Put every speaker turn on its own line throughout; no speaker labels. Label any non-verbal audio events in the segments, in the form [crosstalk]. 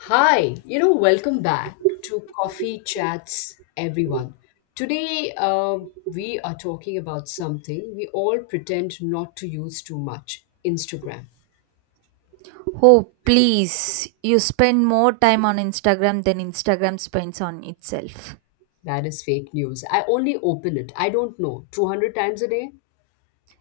Hi, welcome back to Coffee Chats, everyone. Today, we are talking about something we all pretend not to use too much, Instagram.
Oh, please. You spend more time on Instagram than Instagram spends on itself.
That is fake news. I only open it, I don't know, 200 times a day?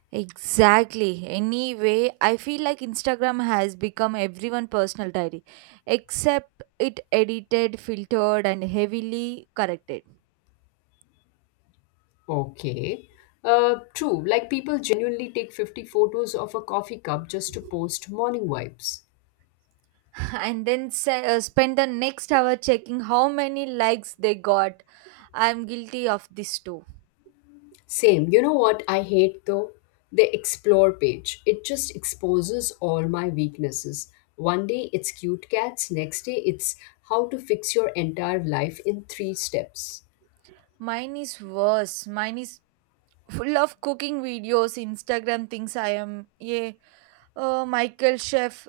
Exactly. Anyway, I feel like Instagram has become everyone personal diary, except it edited, filtered, and heavily corrected.
Okay. True, like people genuinely take 50 photos of a coffee cup just to post morning vibes.
[laughs] And then spend the next hour checking how many likes they got. I'm guilty of this too.
Same. You know what I hate though? The explore page. It just exposes all my weaknesses. One day it's cute cats, next day it's how to fix your entire life in three steps.
Mine is worse. Mine is full of cooking videos, Instagram thinks I am, yeah, a Michael chef,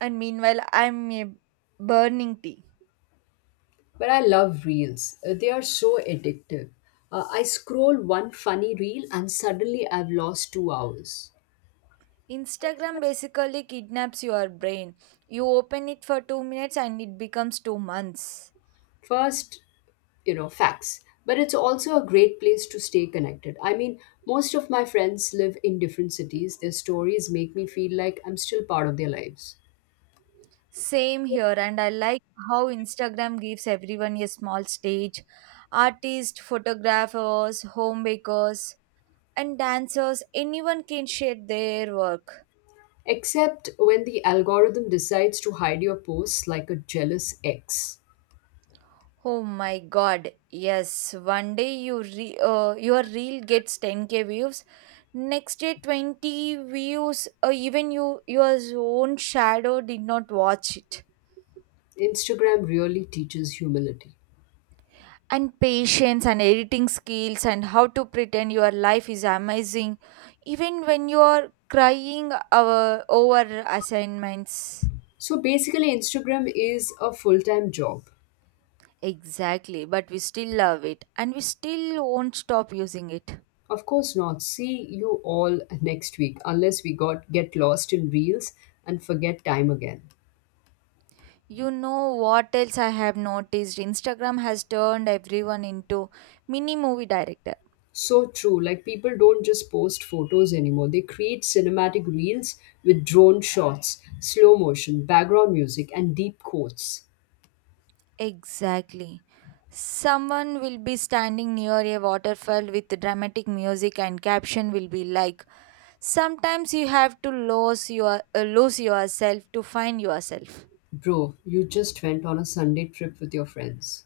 and meanwhile, I'm a burning tea.
But I love reels. They are so addictive. I scroll one funny reel and suddenly I've lost 2 hours.
Instagram basically kidnaps your brain. You open it for 2 minutes and it becomes 2 months.
First, you know, facts, but it's also a great place to stay connected. I mean, most of my friends live in different cities. Their stories make me feel like I'm still part of their lives,
Same here, and I like how Instagram gives everyone a small stage. Artists, photographers, home bakers, and dancers, anyone can share their work.
except when the algorithm decides to hide your posts like a jealous ex.
Oh my god, yes. One day you your reel gets 10K views, next day 20 views, or even your own shadow did not watch it.
Instagram really teaches humility.
And patience and editing skills and how to pretend your life is amazing, even when you are crying, over assignments.
So basically Instagram is a full-time job.
Exactly, but we still love it and we still won't stop using it.
Of course not. See you all next week, unless we got get lost in reels and forget time again.
You know what else I have noticed? Instagram has turned everyone into mini movie director.
So true. Like, people don't just post photos anymore. They create cinematic reels with drone shots, slow motion, background music, and deep quotes.
Exactly. Someone will be standing near a waterfall with dramatic music and caption will be like, "Sometimes you have to lose yourself to find yourself."
Bro, you just went on a Sunday trip with your friends.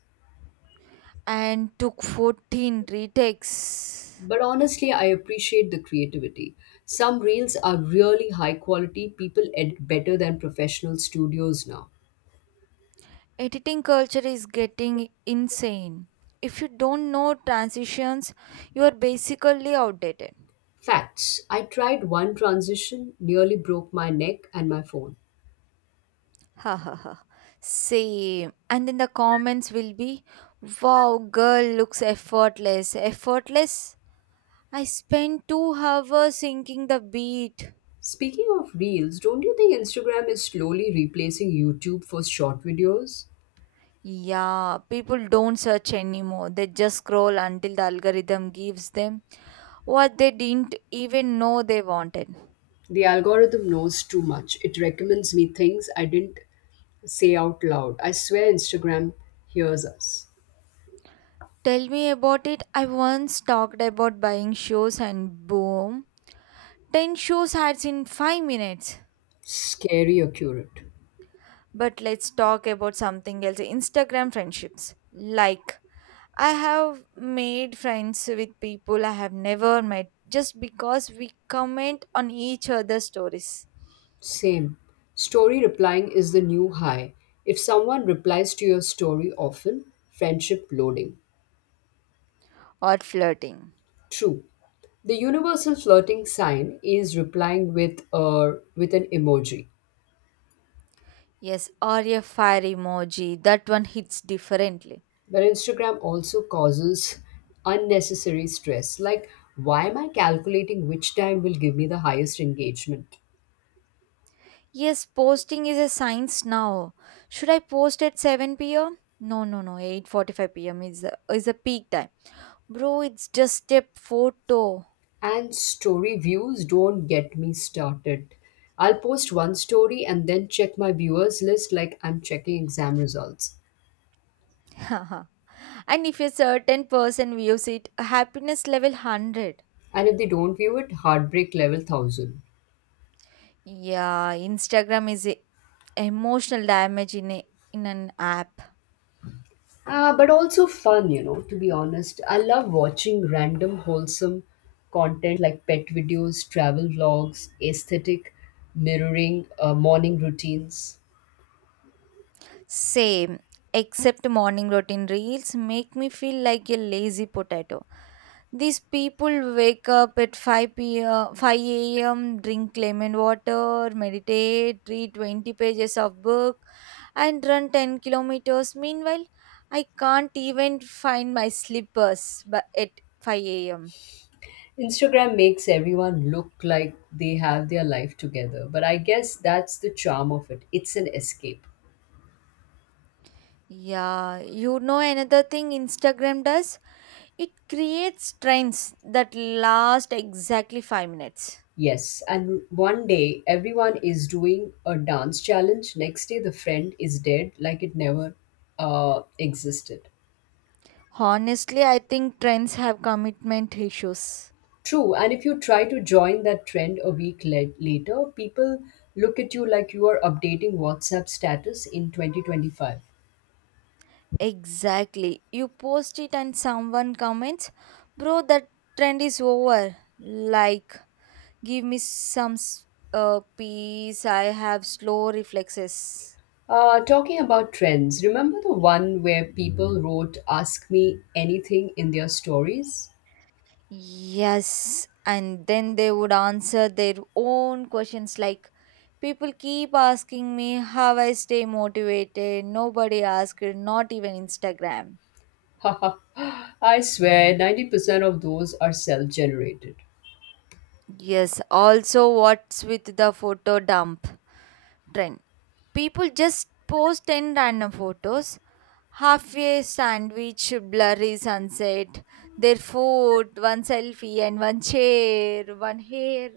And took 14 retakes.
But honestly, I appreciate the creativity. Some reels are really high quality. People edit better than professional studios now.
Editing culture is getting insane. If you don't know transitions, you are basically outdated.
Facts. I tried one transition, nearly broke my neck and my phone.
[laughs] Ha ha ha. Same. And then the comments will be, wow, girl looks effortless. Effortless? I spent 2 hours syncing the beat.
Speaking of reels, don't you think Instagram is slowly replacing YouTube for short videos?
Yeah, people don't search anymore. They just scroll until the algorithm gives them what they didn't even know they wanted.
The algorithm knows too much. It recommends me things I didn't say out loud. I swear Instagram hears us.
Tell me about it. I once talked about buying shoes and boom, 10 shoes ads in 5 minutes.
Scary accurate.
But let's talk about something else, Instagram friendships. Like, I have made friends with people I have never met just because we comment on each other's stories,
Same. Story replying is the new high. If someone replies to your story often, friendship loading.
or flirting.
True. The universal flirting sign is replying with a with an emoji.
Yes, or a fire emoji. That one hits differently.
But Instagram also causes unnecessary stress. Like, why am I calculating which time will give me the highest engagement?
Yes, posting is a science now. Should I post at 7 p.m.? No, no, no. 8:45 p.m. is a peak time. Bro, it's just a photo.
And story views, don't get me started. I'll post one story and then check my viewers list like I'm checking exam results.
[laughs] And if a certain person views it, happiness level 100.
And if they don't view it, heartbreak level 1000.
Yeah, Instagram is a emotional damage in an app.
But also fun, you know, to be honest. I love watching random wholesome content like pet videos, travel vlogs, aesthetic mirroring, morning routines.
Same, except morning routine reels make me feel like a lazy potato. These people wake up at 5 p.m., 5 a.m., drink lemon water, meditate, read 20 pages of book, and run 10 kilometers. Meanwhile, I can't even find my slippers but at 5 a.m.
Instagram makes everyone look like they have their life together, but I guess that's the charm of it. It's an escape.
Yeah, you know another thing Instagram does? It creates trends that last exactly 5 minutes.
Yes, and one day everyone is doing a dance challenge, next day the friend is dead like it never existed.
Honestly, I think trends have commitment issues.
True, and if you try to join that trend a week later, people look at you like you are updating WhatsApp status in 2025.
Exactly. You post it and someone comments, bro, that trend is over. Like, give me some peace. I have slow reflexes.
Talking about trends, remember the one where people wrote Ask Me Anything in their stories?
Yes. And then they would answer their own questions like, people keep asking me how I stay motivated. Nobody asked, not even Instagram.
[laughs] I swear 90% of those are self generated.
Yes, also what's with the photo dump trend? People just post 10 random photos, halfway sandwich, blurry sunset, their food, one selfie and one chair, one hair,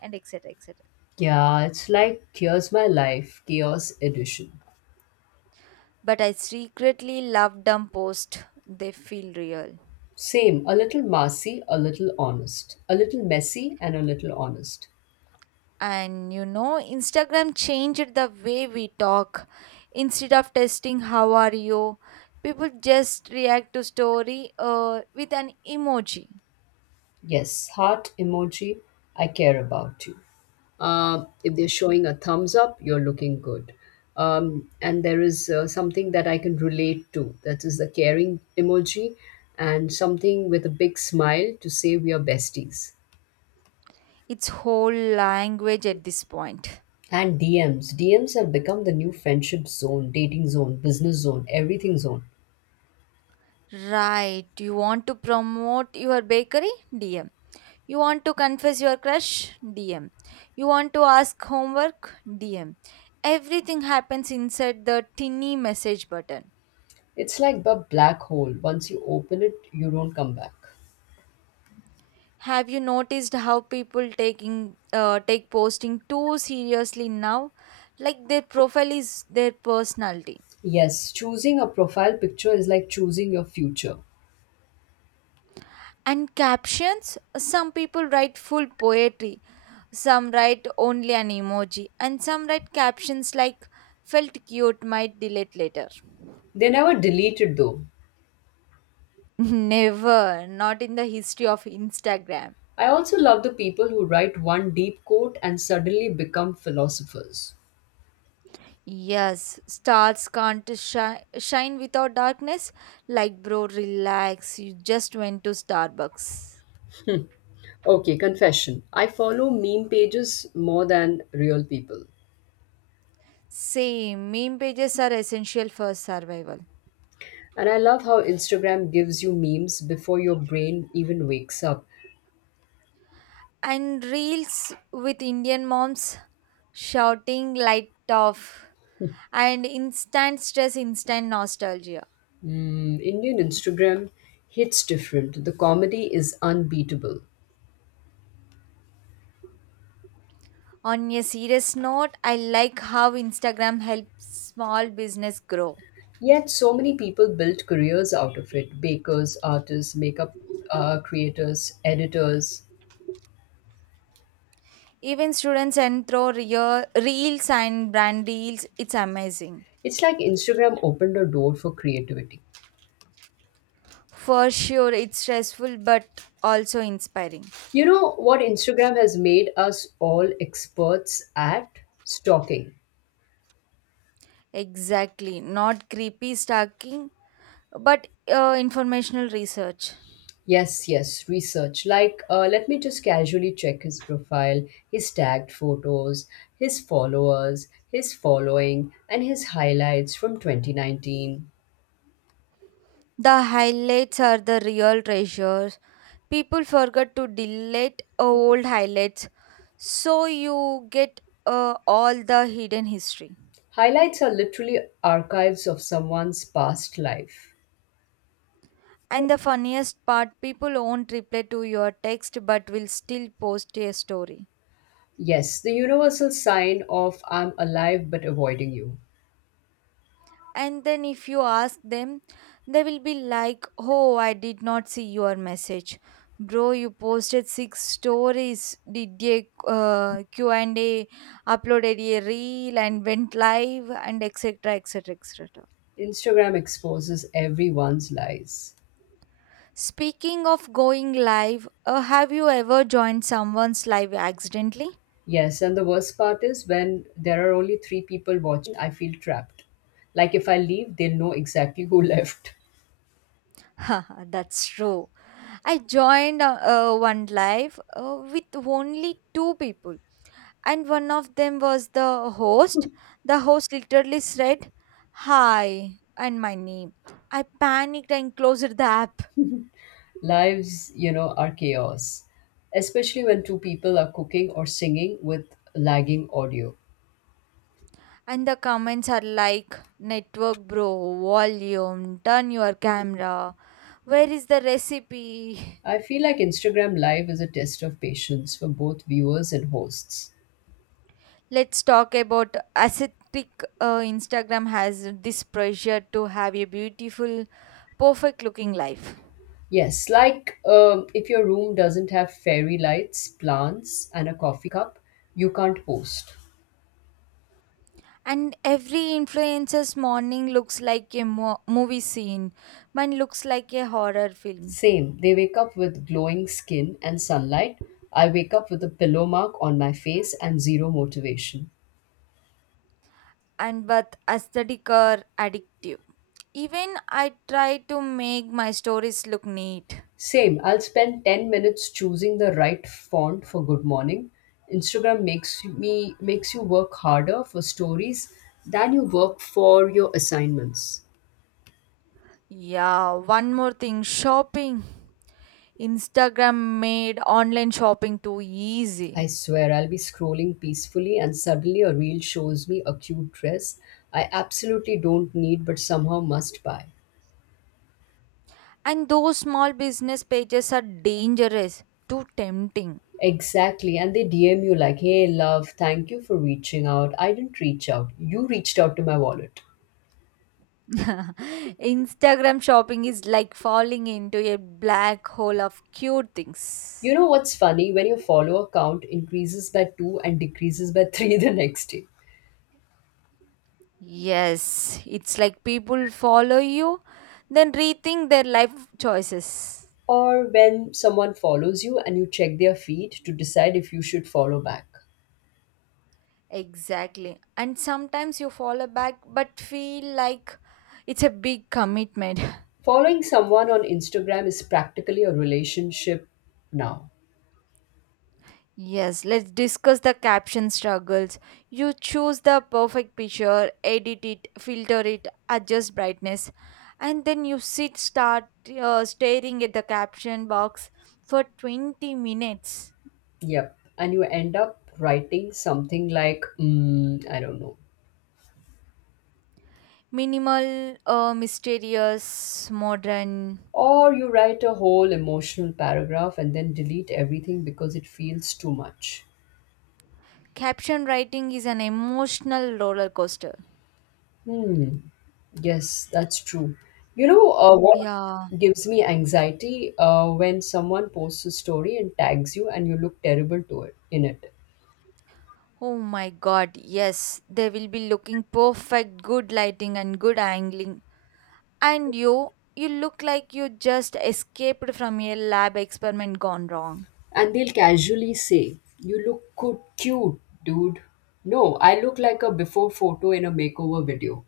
and etc. etc.
Yeah, it's like Here's My Life, Chaos Edition.
But I secretly love dumb post. They feel real.
Same, a little messy, a little honest, a little messy, and a little honest.
And you know, Instagram changed the way we talk. Instead of testing how are you, people just react to story with an emoji.
Yes, heart emoji, I care about you. If they're showing a thumbs up, you're looking good. And there is something that I can relate to, that is the caring emoji, and something with a big smile to say we are besties.
It's whole language at this point.
And DMs. DMs have become the new friendship zone, dating zone, business zone, everything zone.
Right, you want to promote your bakery? DM. You want to confess your crush? DM. You want to ask homework? DM. Everything happens inside the tinny message button.
It's like a black hole. Once you open it, you don't come back.
Have you noticed how people taking take posting too seriously now? Like their profile is their personality.
Yes, choosing a profile picture is like choosing your future.
And captions, some people write full poetry, some write only an emoji, and some write captions like felt cute might delete later.
They never deleted though.
[laughs] Never, not in the history of Instagram.
I also love the people who write one deep quote and suddenly become philosophers.
Yes, stars can't shine without darkness. Like, bro, relax. You just went to Starbucks.
Okay, confession. I follow meme pages more than real people.
Same, meme pages are essential for survival.
And I love how Instagram gives you memes before your brain even wakes up.
And reels with Indian moms shouting light off and instant stress, instant nostalgia.
Mm, Indian Instagram hits different. The comedy is unbeatable.
On a serious note, I like how Instagram helps small business grow.
Yet, so many people built careers out of it, bakers, artists, makeup creators, editors.
Even students and throw real reels and brand deals, it's amazing.
It's like Instagram opened a door for creativity.
For sure, it's stressful but also inspiring.
You know what Instagram has made us all experts at? Stalking.
Exactly, not creepy stalking, but informational research.
Yes, yes, research. Like, let me just casually check his profile, his tagged photos, his followers, his following, and his highlights from 2019.
The highlights are the real treasures. People forget to delete old highlights, so you get all the hidden history.
Highlights are literally archives of someone's past life.
And the funniest part, people won't reply to your text but will still post a story.
Yes, the universal sign of I'm alive but avoiding you.
And then if you ask them, they will be like, oh, I did not see your message. Bro, you posted six stories, did a Q&A, uploaded a reel and went live, and etc etc etc.
Instagram exposes everyone's lies.
Speaking of going live, have you ever joined someone's live accidentally?
Yes, and the worst part is when there are only three people watching, I feel trapped. Like, if I leave, they'll know exactly who [laughs] left.
[laughs] That's true. I joined, one live with only two people, and one of them was the host. The host literally said, hi, and my name. I panicked and closed the app.
Lives, you know, are chaos, especially when two people are cooking or singing with lagging audio.
And the comments are like, network bro, volume, turn your camera. Where is the recipe?
I feel like Instagram Live is a test of patience for both viewers and hosts.
Let's talk about aesthetic. Instagram has this pressure to have a beautiful, perfect looking life.
Yes, like, if your room doesn't have fairy lights, plants, and a coffee cup, you can't post.
And every influencer's morning looks like a movie scene. Mine looks like a horror film.
Same. They wake up with glowing skin and sunlight. I wake up with a pillow mark on my face and zero motivation.
And but aesthetic or addictive. Even I try to make my stories look neat.
Same. I'll spend 10 minutes choosing the right font for good morning. Instagram makes me makes you work harder for stories than you work for your assignments.
Yeah, one more thing, shopping. Instagram made online shopping too
I
easy.
swear I'll be scrolling peacefully and suddenly a reel shows me a cute dress I absolutely don't need but somehow must buy.
And those small business pages are dangerous, too tempting.
Exactly. And they DM you like, hey, love, thank you for reaching out. I didn't reach out. You reached out to my wallet.
[laughs] Instagram shopping is like falling into a black hole of cute
You
things.
know what's funny? When your follower count increases by two and decreases by [laughs] three the next day.
Yes, it's like people follow you, then rethink their life choices.
Or when someone follows you and you check their feed to decide if you should follow back.
Exactly. And sometimes you follow back but feel like it's a big commitment. [laughs]
Following someone on Instagram is practically a relationship now.
Yes, let's discuss the caption struggles. You choose the perfect picture, edit it, filter it, adjust brightness, and then you sit start staring at the caption box for 20 minutes.
Yep. And you end up writing something like, mm, I don't know.
Minimal, mysterious, modern.
Or you write a whole emotional paragraph and then delete everything because it feels too much.
Caption writing is an emotional roller coaster.
Hmm. Yes, that's true. You know, what
Yeah.
gives me anxiety, when someone posts a story and tags you and you look terrible to it in it,
Oh my god, yes. They will be looking perfect, good lighting and good angling. And you look like you just escaped from a lab experiment gone wrong.
and they'll casually say, "You look good, cute, dude." No, I look like a before photo in a makeover video.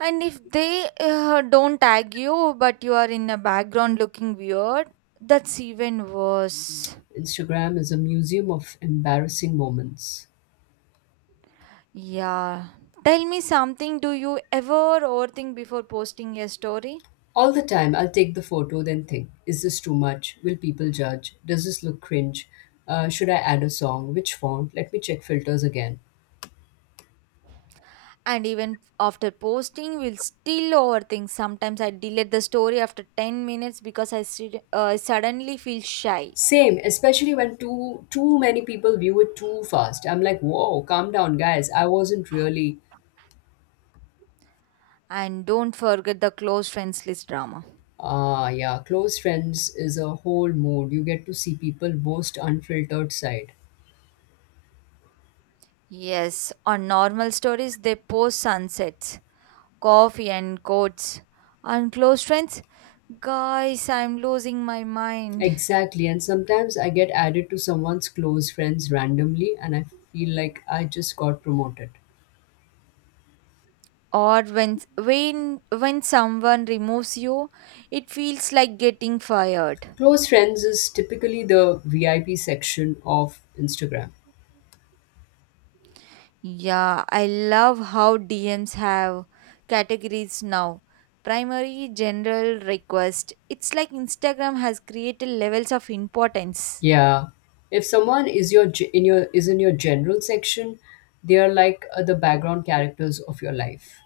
And if they don't tag you, but you are in a background looking weird, that's even worse.
Instagram is a museum of embarrassing moments.
Yeah. Tell me something. Do you ever overthink before posting a story?
All the time. I'll take the photo, then think, is this too much? Will people judge? Does this look cringe? Should I add a song? Which font? Let me check filters again.
And even after posting, we'll still overthink. Sometimes I delete the story after 10 minutes because I suddenly feel shy.
Same, especially when too many people view it too fast. I'm like, whoa, calm down, guys. I wasn't really.
And don't forget the close friends list drama.
Ah, yeah, close friends is a whole mood. You get to see people most unfiltered side.
Yes, on normal stories, they post sunsets, coffee and quotes. On close friends, guys, I'm losing my mind.
Exactly, and sometimes I get added to someone's close friends randomly, and I feel like I just got promoted.
Or when someone removes you, it feels like getting fired.
Close friends is typically the VIP section of Instagram.
Yeah, I love how DMs have categories now. Primary, general, request. It's like Instagram has created levels of importance.
Yeah. If someone is your ge- in your is in your general section, they are like the background characters of your life.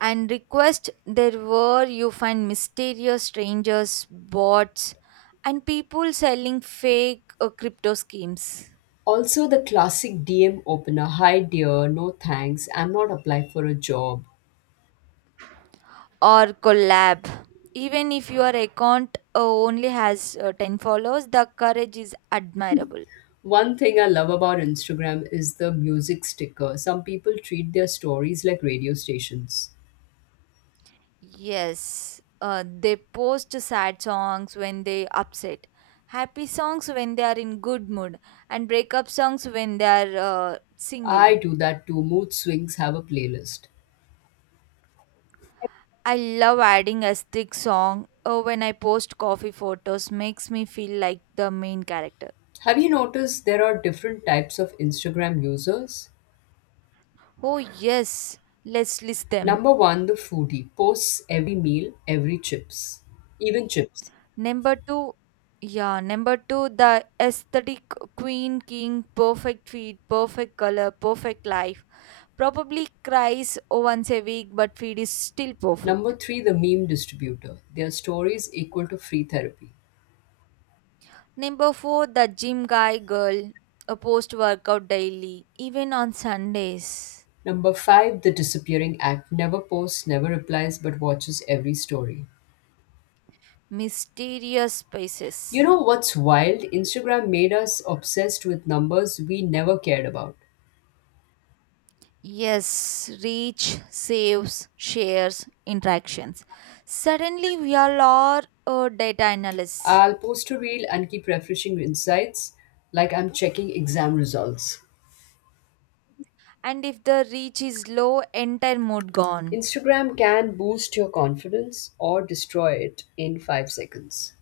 And request, there were you find mysterious strangers, bots, and people selling fake crypto schemes.
Also the classic DM opener, hi dear, no thanks, I'm not applying for a job.
Or collab, even if your account only has 10 followers, the courage is admirable.
One thing I love about Instagram is the music sticker. Some people treat their stories like radio stations.
Yes, they post sad songs when they upset, happy songs when they are in good mood, and breakup songs when they are single.
I do that too. Mood swings have a playlist.
I love adding a stick song when I post coffee photos, makes me feel like the main character.
Have you noticed there are different types of Instagram users?
Oh yes, let's list them.
Number one, the foodie, posts every meal, every chips, even chips.
Number 2, yeah, number 2, the aesthetic queen king, perfect feed, perfect color, perfect life. Probably cries once a week but feed is still
Number
perfect.
three, the meme distributor. Their stories equal to free therapy.
Number 4, the gym guy girl, a post workout daily even on Sundays.
Number five, the disappearing act. Never posts, never replies, but watches every story.
Mysterious
You
spaces.
know what's wild? Instagram made us obsessed with numbers we never cared about.
Yes, reach, saves, shares, interactions. Suddenly, we all are data analysts.
I'll post a reel and keep refreshing insights like I'm checking exam results.
And if the reach is low, entire mood gone.
Instagram can boost your confidence or destroy it in 5 seconds.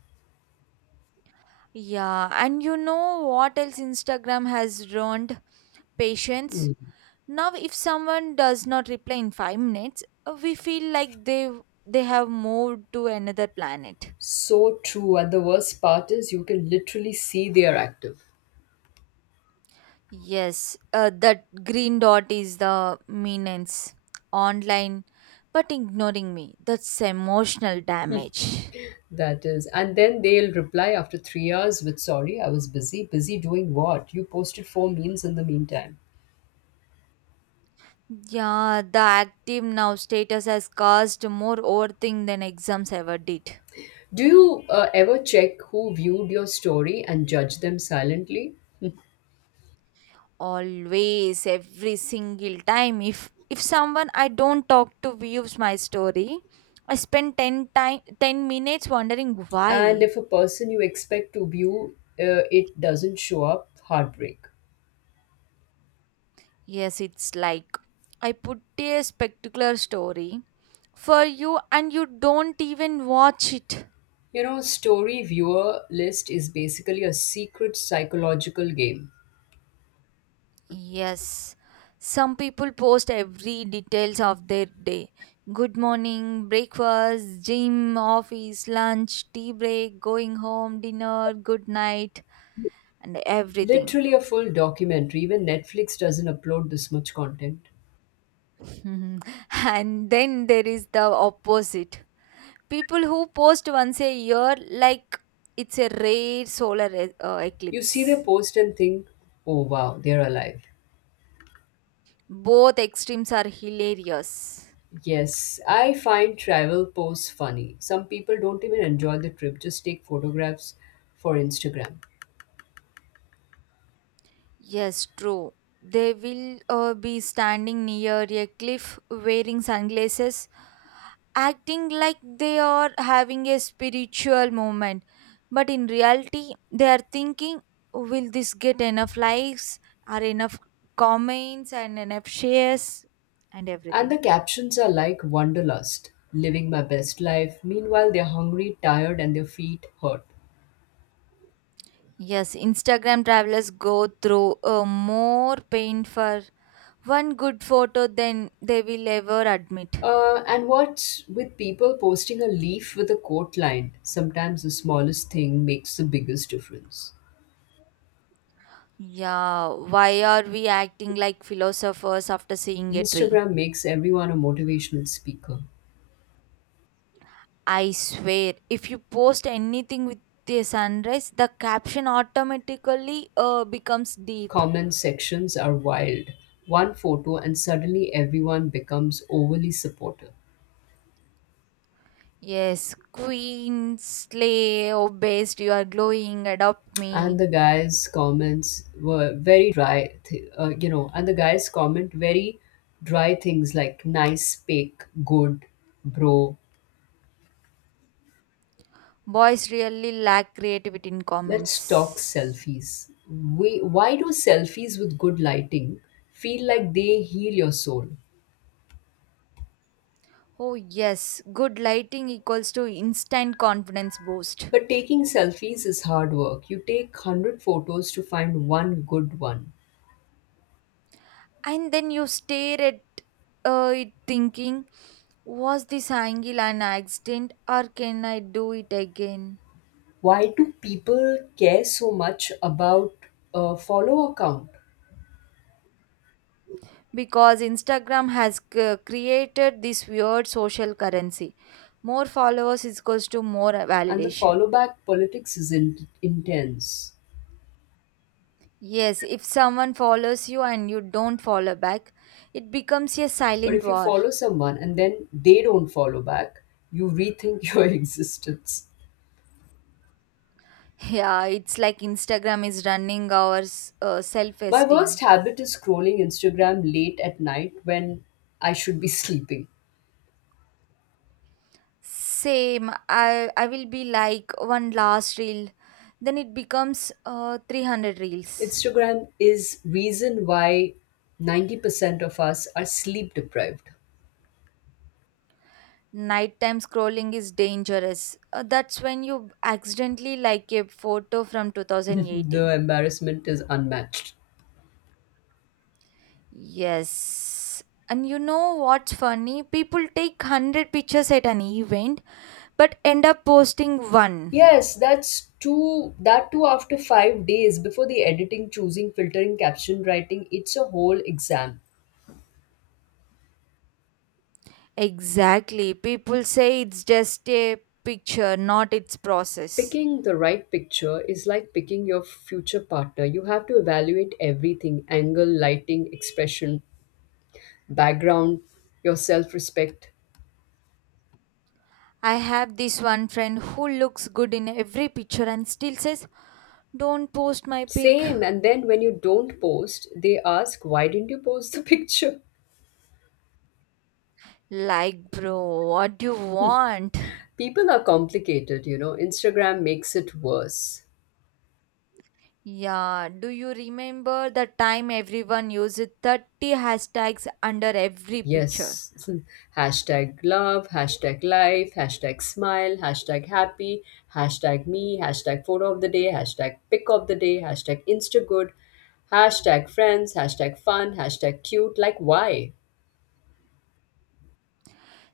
Yeah, and you know what else Instagram has ruined? Patience.
Mm.
Now, if someone does not reply in 5 minutes, we feel like they have moved to another planet.
So true. And the worst part is you can literally see they are active.
Yes, that green dot is the menace online, but ignoring me. That's emotional damage.
That is, and then they'll reply after 3 hours with sorry, I was busy. Busy doing what? You posted four memes in the meantime.
Yeah, the active now status has caused more overthink than exams ever did.
Do you ever check who viewed your story and judge them silently?
Always, every single time, if someone I don't talk to views my story, I spend 10 minutes wondering
And
why.
if a person you expect to view it doesn't show up, heartbreak.
Yes, it's like I put a spectacular story for you and you don't even watch it.
You know, story viewer list is basically a secret psychological game.
Yes. Some people post every details of their day. Good morning, breakfast, gym, office, lunch, tea break, going home, dinner, good night, and everything.
Literally a full documentary, even Netflix doesn't upload this much content.
[laughs] Mhm. And then there is the opposite. People who post once a year like it's a rare solar
You see their
eclipse.
post and think, oh wow, they're alive.
Both extremes are hilarious.
Yes, I find travel posts funny. Some people don't even enjoy the trip, just take photographs for Instagram.
Yes, true. They will be standing near a cliff wearing sunglasses, acting like they are having a spiritual moment. But in reality, they are thinking, will this get enough likes, or enough comments, and enough shares, and
And
everything?
the captions are like Wanderlust, living my best life. Meanwhile, they're hungry, tired, and their feet hurt.
Yes, Instagram travelers go through more pain for one good photo than they will ever admit.
And what's with people posting a leaf with a quote line? Sometimes the smallest thing makes the biggest difference.
Yeah, why are we acting like philosophers after seeing a tree?
Instagram makes everyone a motivational speaker.
I swear, if you post anything with the sunrise, the caption automatically becomes deep.
Comment sections are wild. One photo, and suddenly everyone becomes overly supportive.
Yes, queen, slay, oh best, you are glowing, adopt
And
me.
the guy's comments were very dry. You know, and the guy's comment very dry things like nice, fake, good, bro.
Boys really lack creativity in
Let's talk
comments.
selfies. Why do selfies with good lighting feel like they heal your soul?
Oh yes, good lighting equals to instant confidence boost.
But taking selfies is hard work. You take 100 photos to find one good one.
And then you stare at it thinking, was this angle an accident or can I do it again?
Why do people care so much about a follow account?
Because Instagram has created this weird social currency, more followers is equals to more
And the
validation.
follow back politics is intense.
Yes, if someone follows you and you don't follow back, it becomes a
But
silent
if you
war.
follow someone and then they don't follow back, you rethink [laughs] your existence.
[laughs] Yeah, it's like Instagram is running our
My worst
self-esteem.
habit is scrolling Instagram late at night when I should be sleeping.
Same. I will be like one last reel, then it becomes 300 reels.
Instagram is reason why 90% of us are sleep deprived.
Nighttime scrolling is dangerous. That's when you accidentally like a photo from
[laughs] The
2018.
embarrassment is unmatched.
Yes. And you know what's funny? People take 100 pictures at an event but end up posting one.
Yes, that's two that too after 5 days, before the editing, choosing, filtering, caption writing, it's a whole exam.
Exactly. People say it's just a picture, not its process.
Picking the right picture is like picking your future partner. You have to evaluate everything, angle, lighting, expression, background, your self respect.
I have this one friend who looks good in every picture and still says, don't post my pic.
Same. And then when you don't post, they ask, why didn't you post the [laughs] picture?
Like, bro, what do you want?
People are complicated, you know. Instagram makes it worse.
Yeah, do you remember the time everyone used 30 hashtags under every picture?
Yes. [laughs] Hashtag love, hashtag life, hashtag smile, hashtag happy, hashtag me, hashtag photo of the day, hashtag pick of the day, hashtag instagood, hashtag friends, hashtag fun, hashtag cute. Like, why?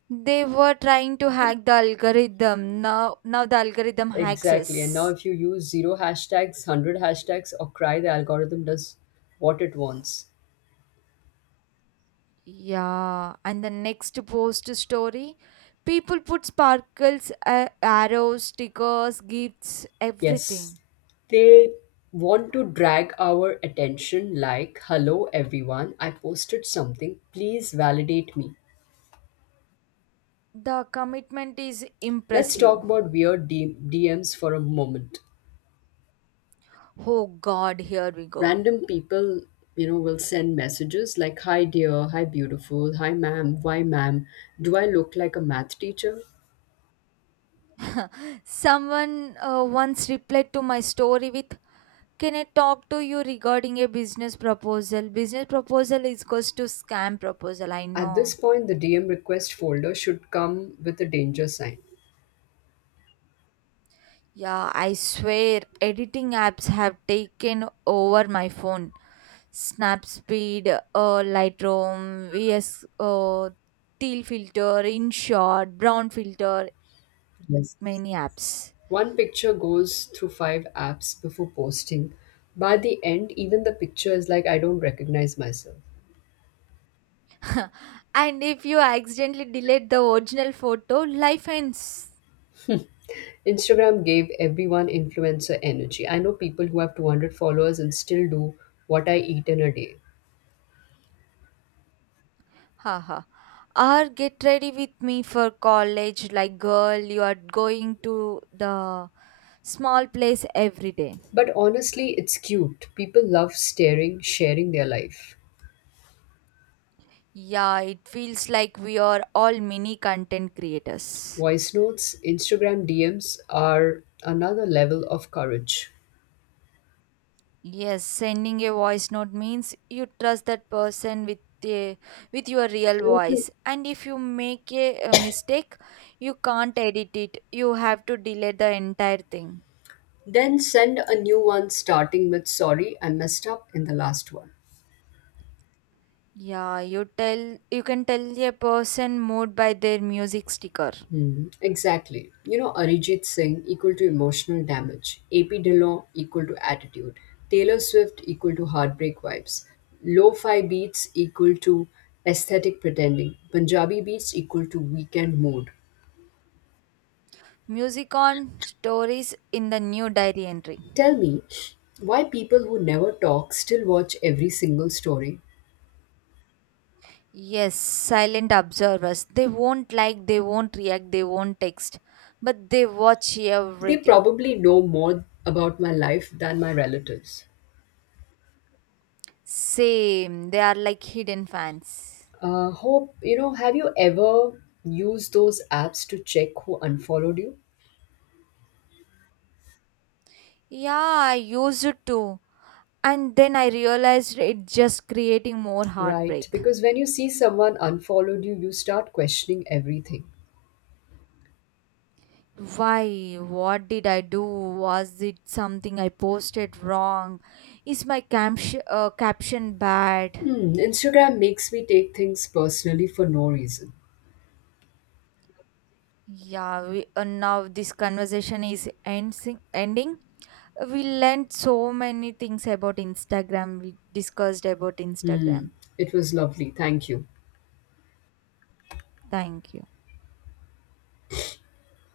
They were trying to hack the algorithm. Now the algorithm hacks
Exactly. And now
us.
if you use zero hashtags, 100 hashtags, or cry, the algorithm does what it wants.
Yeah, and the next post story, people put sparkles, arrows, stickers, gifts,
Yes.
everything.
They want to drag our attention like, hello everyone, I posted something. Please validate me.
The commitment is
Let's
impressive.
talk about weird DMs for a moment.
Oh God, here we go.
Random people, you know, will send messages like, hi dear, hi beautiful, hi ma'am, why ma'am, do I look like a math teacher?
Someone once replied to my story with, "Can I talk to you regarding a business proposal?" Business proposal is goes to scam proposal. I
At this
know.
point, the DM request folder should come with a danger sign.
Yeah, I swear editing apps have taken over my phone. Snapseed, Lightroom, VS, teal filter, InShot, brown filter,
Yes.
many apps.
One picture goes through five apps before posting. By the end, even the picture is like, I don't recognize myself.
And if you accidentally delete the original photo, life ends.
Instagram gave everyone influencer energy. I know people who have 200 followers and still do what I eat in a day.
Haha. Or get ready with me for college, like girl, you are going to the small place every day.
But honestly, it's cute. People love staring, sharing their life.
Yeah, it feels like we are all mini content creators.
Voice notes, Instagram DMs are another level of courage.
Yes, sending a voice note means you trust that person a, with your real voice. And if you make a mistake, you can't edit it. You have to delete the entire thing.
Then send a new one starting with sorry, I messed up in the last one.
Yeah, you tell you can tell a person mood by their music sticker.
Hmm, exactly. You know, Arijit Singh equal to emotional damage, AP Dillon equal to attitude, Taylor Swift equal to heartbreak vibes, lo fi beats equal to aesthetic pretending, Punjabi beats equal to weekend mood.
Music on stories in the new diary entry.
Tell me why people who never talk still watch every single story.
Yes, silent observers. They won't like, they won't react, they won't text, but they watch
They
everything.
probably know more about my life than my relatives.
Same, they are like hidden fans.
Hope, you know, have you ever used those apps to check who unfollowed you?
Yeah, I used it too. And then I realized it just creating more
Right,
heartbreak.
because when you see someone unfollowed you, you start questioning everything.
Why? What did I do? Was it something I posted wrong? Is my caption bad?
Hmm, Instagram makes me take things personally for no reason.
Yeah, now this conversation is ending. We learned so many things about Instagram. We discussed about
Hmm,
Instagram.
it was lovely. Thank you.
Thank you.